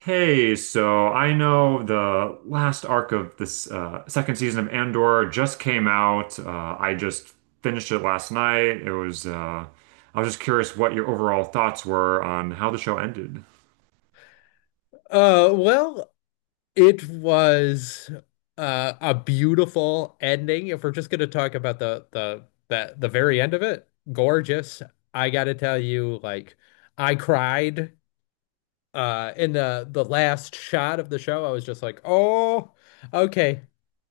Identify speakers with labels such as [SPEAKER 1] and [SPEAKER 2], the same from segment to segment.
[SPEAKER 1] Hey, so I know the last arc of this second season of Andor just came out. I just finished it last night. I was just curious what your overall thoughts were on how the show ended.
[SPEAKER 2] Uh, well, it was a beautiful ending. If we're just going to talk about the very end of it, gorgeous. I got to tell you, like, I cried. In the last shot of the show, I was just like, "Oh, okay."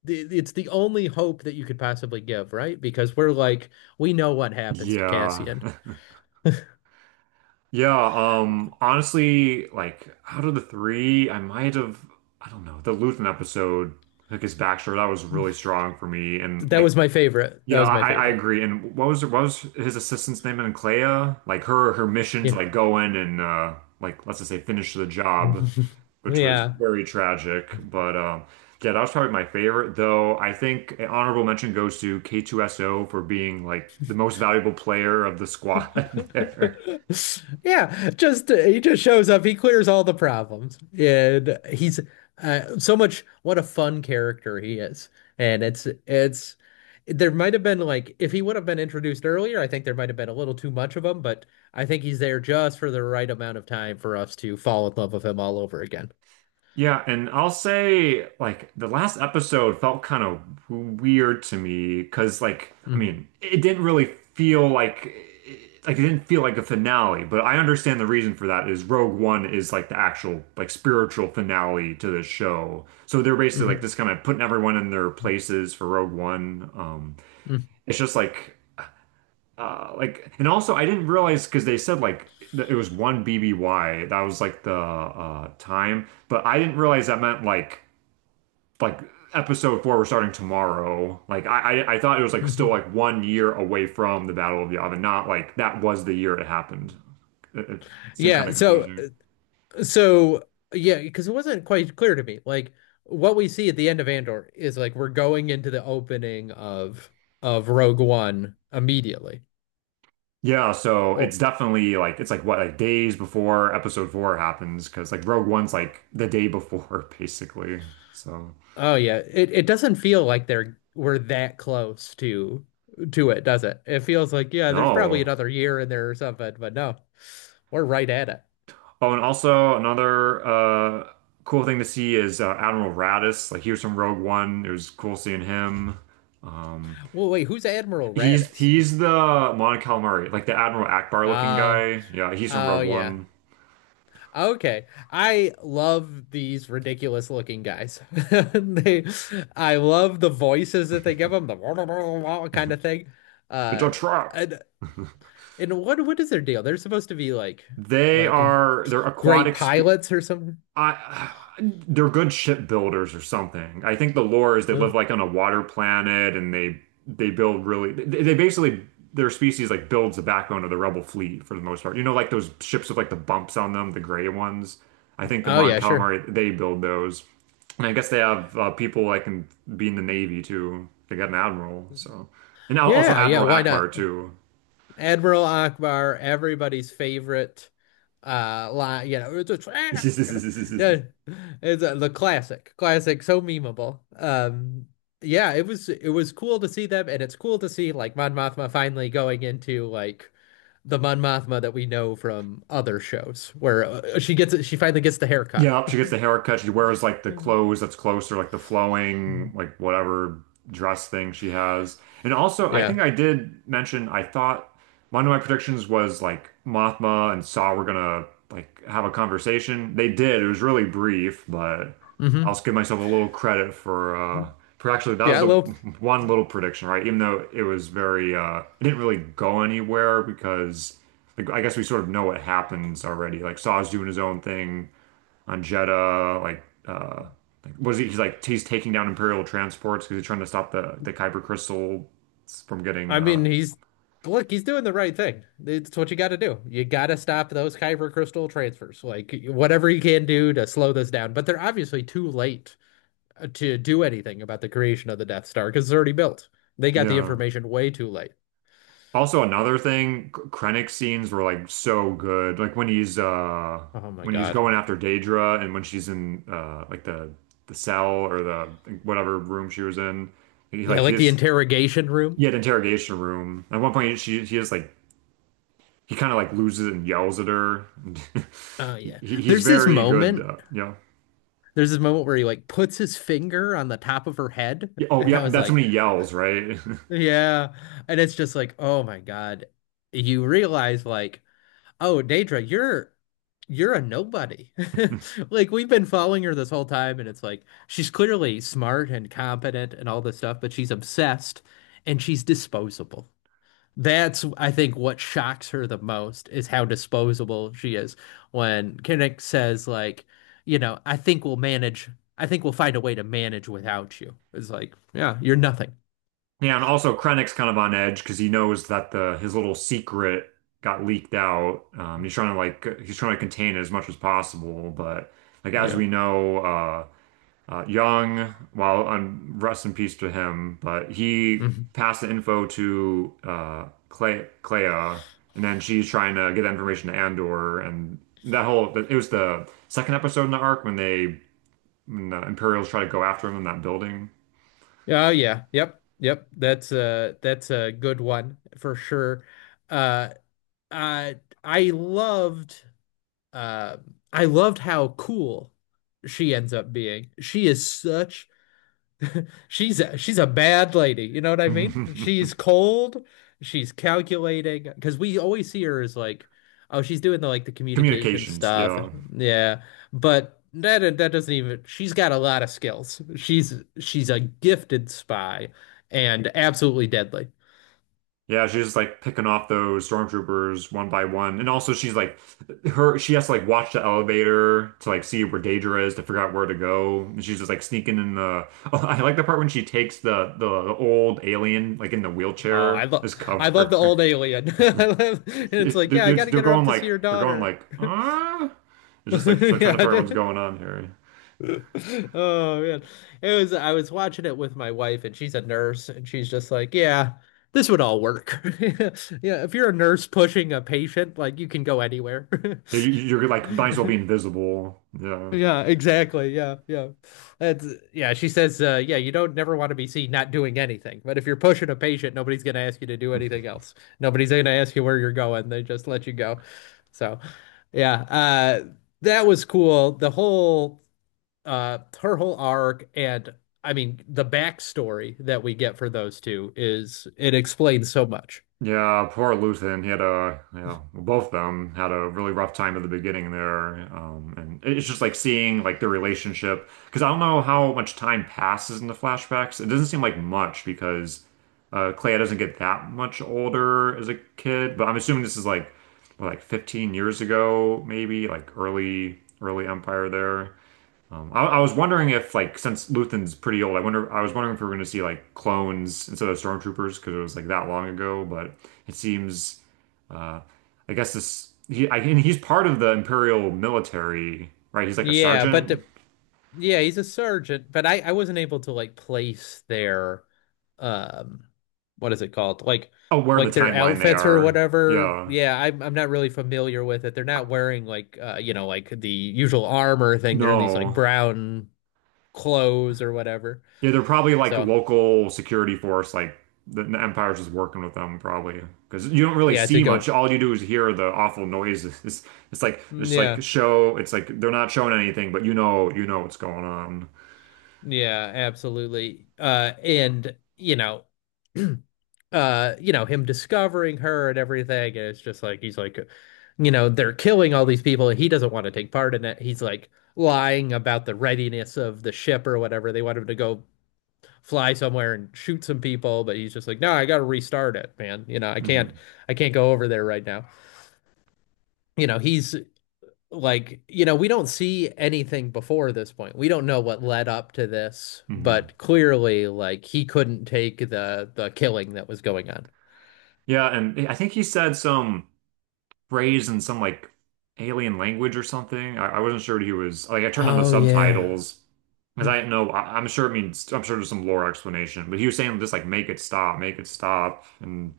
[SPEAKER 2] It's the only hope that you could possibly give, right? Because we're like, we know what happens to
[SPEAKER 1] Yeah.
[SPEAKER 2] Cassian.
[SPEAKER 1] Yeah, honestly, like out of the three, I might have, I don't know, the Luthen episode, like his backstory, that was really strong for me. And,
[SPEAKER 2] That
[SPEAKER 1] like,
[SPEAKER 2] was my favorite. That
[SPEAKER 1] yeah,
[SPEAKER 2] was my
[SPEAKER 1] I
[SPEAKER 2] favorite.
[SPEAKER 1] agree. And what was his assistant's name in Clea? Like her mission to
[SPEAKER 2] Yeah.
[SPEAKER 1] like go in and like let's just say finish the job, which was
[SPEAKER 2] Yeah.
[SPEAKER 1] very tragic. But yeah, that was probably my favorite, though I think an honorable mention goes to K2SO for being like the most valuable player of the squad there.
[SPEAKER 2] Yeah, just he just shows up. He clears all the problems, and he's so much. What a fun character he is, and it's. There might have been like if he would have been introduced earlier, I think there might have been a little too much of him, but I think he's there just for the right amount of time for us to fall in love with him all over again.
[SPEAKER 1] Yeah, and I'll say like the last episode felt kind of weird to me because, like, I
[SPEAKER 2] Mm,
[SPEAKER 1] mean, it didn't really feel like, it didn't feel like a finale, but I understand the reason for that is Rogue One is like the actual like spiritual finale to the show. So they're basically like
[SPEAKER 2] mhm,
[SPEAKER 1] just kind of putting everyone in their places for Rogue One.
[SPEAKER 2] mm,
[SPEAKER 1] It's just like and also I didn't realize because they said like that it was 1 BBY. That was like the time, but I didn't realize that meant like, like episode four we're starting tomorrow, like I thought it was like still
[SPEAKER 2] mhm.
[SPEAKER 1] like one year away from the Battle of Yavin, not like that was the year it happened. It seemed kind
[SPEAKER 2] Yeah,
[SPEAKER 1] of
[SPEAKER 2] so
[SPEAKER 1] confusing.
[SPEAKER 2] So yeah, because it wasn't quite clear to me. Like what we see at the end of Andor is like we're going into the opening of Rogue One immediately.
[SPEAKER 1] Yeah, so
[SPEAKER 2] Oh,
[SPEAKER 1] it's definitely like, it's like, what, like days before episode four happens because like Rogue One's like the day before basically, so
[SPEAKER 2] oh yeah. It doesn't feel like they're we're that close to it, does it? It feels like yeah, there's probably
[SPEAKER 1] no.
[SPEAKER 2] another year in there or something, but no, we're right at it.
[SPEAKER 1] Oh, and also another cool thing to see is Admiral Radis, like he was from Rogue One. It was cool seeing him. um
[SPEAKER 2] Well, wait, who's Admiral
[SPEAKER 1] He's
[SPEAKER 2] Raddus?
[SPEAKER 1] he's the Mon Calamari, like the Admiral Akbar looking
[SPEAKER 2] Ah,
[SPEAKER 1] guy. Yeah, he's from
[SPEAKER 2] oh
[SPEAKER 1] Rogue
[SPEAKER 2] yeah.
[SPEAKER 1] One.
[SPEAKER 2] Okay. I love these ridiculous looking guys. They I love the voices that they give them, the kind of thing.
[SPEAKER 1] It's
[SPEAKER 2] Uh
[SPEAKER 1] a trap.
[SPEAKER 2] and, and what is their deal? They're supposed to be like
[SPEAKER 1] They
[SPEAKER 2] like
[SPEAKER 1] are they're
[SPEAKER 2] great
[SPEAKER 1] aquatic spe
[SPEAKER 2] pilots or something.
[SPEAKER 1] I they're good shipbuilders or something. I think the lore is they
[SPEAKER 2] Oh,
[SPEAKER 1] live like on a water planet, and they build really, they basically their species like builds the backbone of the rebel fleet for the most part. You know, like those ships with like the bumps on them, the gray ones. I think the
[SPEAKER 2] oh
[SPEAKER 1] Mon
[SPEAKER 2] yeah, sure.
[SPEAKER 1] Calamari they build those, and I guess they have people like in be in the navy too. They got an admiral, so, and also
[SPEAKER 2] Yeah, yeah,
[SPEAKER 1] Admiral
[SPEAKER 2] why
[SPEAKER 1] Akbar
[SPEAKER 2] not?
[SPEAKER 1] too.
[SPEAKER 2] Admiral Akbar, everybody's favorite line, you know, it's a trap, you know. The- It's the classic, classic, so memeable. Yeah, it was cool to see them, and it's cool to see like Mon Mothma finally going into like the Mon Mothma that we know from other shows where she gets she finally gets the haircut.
[SPEAKER 1] Yeah, she gets the haircut. She wears like the
[SPEAKER 2] Mhm.
[SPEAKER 1] clothes that's closer, like the flowing, like whatever dress thing she has. And also, I think
[SPEAKER 2] Yeah.
[SPEAKER 1] I did mention I thought one of my predictions was like Mothma and Saw were gonna like have a conversation. They did. It was really brief, but I'll
[SPEAKER 2] Hmm.
[SPEAKER 1] just give myself a little credit for for actually that was
[SPEAKER 2] Yeah, a
[SPEAKER 1] the
[SPEAKER 2] little.
[SPEAKER 1] one little prediction, right? Even though it was very it didn't really go anywhere because, like, I guess we sort of know what happens already. Like Saw's doing his own thing on Jeddah, like what is he, he's taking down Imperial transports because he's trying to stop the Kyber crystal from getting
[SPEAKER 2] I mean, he's look, he's doing the right thing. It's what you got to do. You got to stop those Kyber crystal transfers. Like whatever you can do to slow this down. But they're obviously too late to do anything about the creation of the Death Star because it's already built. They got the
[SPEAKER 1] yeah.
[SPEAKER 2] information way too late.
[SPEAKER 1] Also another thing, Krennic scenes were like so good. Like when he's uh
[SPEAKER 2] Oh my
[SPEAKER 1] when he's
[SPEAKER 2] God.
[SPEAKER 1] going after Daedra and when she's in like the cell, or, the like, whatever room she was in. He
[SPEAKER 2] Yeah,
[SPEAKER 1] like
[SPEAKER 2] like the
[SPEAKER 1] his
[SPEAKER 2] interrogation room.
[SPEAKER 1] he had interrogation room. At one point she he is like he kind of like loses it and yells at her.
[SPEAKER 2] Oh
[SPEAKER 1] he,
[SPEAKER 2] yeah.
[SPEAKER 1] he's
[SPEAKER 2] There's this
[SPEAKER 1] very good,
[SPEAKER 2] moment.
[SPEAKER 1] yeah.
[SPEAKER 2] There's this moment where he like puts his finger on the top of her head,
[SPEAKER 1] Yeah. Oh,
[SPEAKER 2] and I
[SPEAKER 1] yep.
[SPEAKER 2] was
[SPEAKER 1] That's
[SPEAKER 2] like,
[SPEAKER 1] when he yells, right?
[SPEAKER 2] "Yeah," and it's just like, "Oh my God!" You realize like Oh, Daedra, you're a nobody. Like we've been following her this whole time, and it's like she's clearly smart and competent and all this stuff, but she's obsessed and she's disposable. That's, I think, what shocks her the most is how disposable she is. When Kinnick says, like, I think we'll manage, I think we'll find a way to manage without you. It's like, yeah, you're nothing.
[SPEAKER 1] Yeah, and also Krennic's kind of on edge because he knows that the his little secret got leaked out. He's trying to contain it as much as possible, but like as
[SPEAKER 2] Yeah.
[SPEAKER 1] we know, Young, well, rest in peace to him, but he passed the info to Clea, and then she's trying to get that information to Andor, and that whole it was the second episode in the arc when they when the Imperials try to go after him in that building.
[SPEAKER 2] Oh yeah. Yep. Yep. That's a good one for sure. Uh uh I loved uh I loved how cool she ends up being. She is such she's a bad lady, you know what I mean? She's cold, she's calculating, because we always see her as like, oh, she's doing the like the communication
[SPEAKER 1] Communications,
[SPEAKER 2] stuff.
[SPEAKER 1] yeah.
[SPEAKER 2] Yeah. But that doesn't even she's got a lot of skills. She's a gifted spy and absolutely deadly.
[SPEAKER 1] Yeah, she's just like picking off those stormtroopers one by one. And also she has to like watch the elevator to like see where Daedra is to figure out where to go. And she's just like sneaking in the oh, I like the part when she takes the old alien like in the
[SPEAKER 2] Oh,
[SPEAKER 1] wheelchair as
[SPEAKER 2] I love the
[SPEAKER 1] cover.
[SPEAKER 2] old alien. I love, and it's
[SPEAKER 1] It,
[SPEAKER 2] like, yeah, I
[SPEAKER 1] they're,
[SPEAKER 2] gotta
[SPEAKER 1] they're
[SPEAKER 2] get her up
[SPEAKER 1] going,
[SPEAKER 2] to see
[SPEAKER 1] like,
[SPEAKER 2] her
[SPEAKER 1] they're going
[SPEAKER 2] daughter.
[SPEAKER 1] like uh? It's just like trying to figure out what's
[SPEAKER 2] Yeah.
[SPEAKER 1] going on here.
[SPEAKER 2] Oh man. It was I was watching it with my wife and she's a nurse and she's just like, yeah, this would all work. Yeah, if you're a nurse pushing a patient, like you can go anywhere.
[SPEAKER 1] You're like might as well be invisible. Yeah.
[SPEAKER 2] Yeah, exactly. Yeah, yeah. That's yeah, she says yeah, you don't never want to be seen not doing anything. But if you're pushing a patient, nobody's going to ask you to do anything else. Nobody's going to ask you where you're going. They just let you go. So, yeah, that was cool. The whole her whole arc and I mean the backstory that we get for those two is it explains so much.
[SPEAKER 1] Yeah, poor Luthen. He had a, both of them had a really rough time at the beginning there. And it's just like seeing like their relationship because I don't know how much time passes in the flashbacks. It doesn't seem like much because Clea doesn't get that much older as a kid, but I'm assuming this is like, what, like 15 years ago, maybe like early early Empire there. I was wondering if, like, since Luthen's pretty old, I was wondering if we were going to see like clones instead of stormtroopers because it was like that long ago. But it seems uh, I guess and he's part of the Imperial military, right? He's like a
[SPEAKER 2] Yeah, but
[SPEAKER 1] sergeant.
[SPEAKER 2] the, yeah, he's a surgeon, but I wasn't able to like place their um what is it called? Like
[SPEAKER 1] Oh, where in the
[SPEAKER 2] their
[SPEAKER 1] timeline they
[SPEAKER 2] outfits or
[SPEAKER 1] are?
[SPEAKER 2] whatever.
[SPEAKER 1] Yeah.
[SPEAKER 2] Yeah, I'm not really familiar with it. They're not wearing like you know like the usual armor thing. They're in these like
[SPEAKER 1] No.
[SPEAKER 2] brown clothes or whatever.
[SPEAKER 1] Yeah, they're probably like
[SPEAKER 2] So,
[SPEAKER 1] local security force, like the Empire's just working with them probably. Because you don't really
[SPEAKER 2] yeah, to
[SPEAKER 1] see much.
[SPEAKER 2] go
[SPEAKER 1] All you do is hear the awful noises. It's like just like
[SPEAKER 2] yeah.
[SPEAKER 1] show. It's like they're not showing anything, but you know what's going on.
[SPEAKER 2] Yeah, absolutely. And you know, you know, him discovering her and everything, and it's just like he's like, you know, they're killing all these people, and he doesn't want to take part in it. He's like lying about the readiness of the ship or whatever. They want him to go fly somewhere and shoot some people, but he's just like, no, I got to restart it, man. You know,
[SPEAKER 1] Hmm.
[SPEAKER 2] I can't go over there right now. You know, he's like you know we don't see anything before this point. We don't know what led up to this,
[SPEAKER 1] Hmm.
[SPEAKER 2] but clearly like he couldn't take the killing that was going on.
[SPEAKER 1] Yeah, and I think he said some phrase in some like alien language or something. I wasn't sure what he was like. I turned on the
[SPEAKER 2] Oh yeah.
[SPEAKER 1] subtitles because
[SPEAKER 2] Hmm.
[SPEAKER 1] I didn't know. I'm sure it means. I'm sure there's some lore explanation, but he was saying just like, make it stop, and.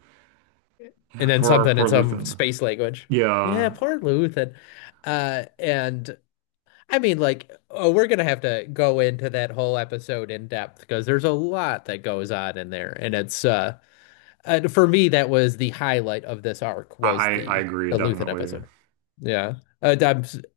[SPEAKER 2] And
[SPEAKER 1] Yeah,
[SPEAKER 2] then
[SPEAKER 1] poor
[SPEAKER 2] something in
[SPEAKER 1] poor
[SPEAKER 2] some
[SPEAKER 1] Luthen.
[SPEAKER 2] space language.
[SPEAKER 1] Yeah,
[SPEAKER 2] Yeah, poor Luthen. And I mean like oh we're gonna have to go into that whole episode in depth because there's a lot that goes on in there, and it's for me, that was the highlight of this arc
[SPEAKER 1] I
[SPEAKER 2] was
[SPEAKER 1] I I
[SPEAKER 2] the
[SPEAKER 1] agree
[SPEAKER 2] the Luthen
[SPEAKER 1] definitely.
[SPEAKER 2] episode. Yeah,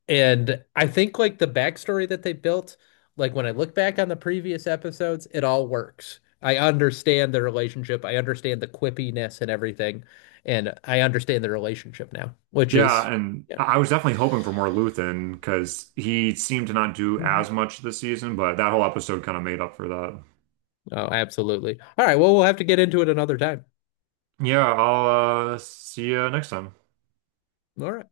[SPEAKER 2] and I think like the backstory that they built, like when I look back on the previous episodes, it all works. I understand the relationship. I understand the quippiness and everything, and I understand the relationship now, which
[SPEAKER 1] Yeah,
[SPEAKER 2] is
[SPEAKER 1] and
[SPEAKER 2] yeah.
[SPEAKER 1] I was definitely hoping for more Luthen because he seemed to not do
[SPEAKER 2] Mhm.
[SPEAKER 1] as much this season, but that whole episode kind of made up for that.
[SPEAKER 2] Oh, absolutely. All right. Well, we'll have to get into it another time.
[SPEAKER 1] Yeah, I'll see you next time.
[SPEAKER 2] All right.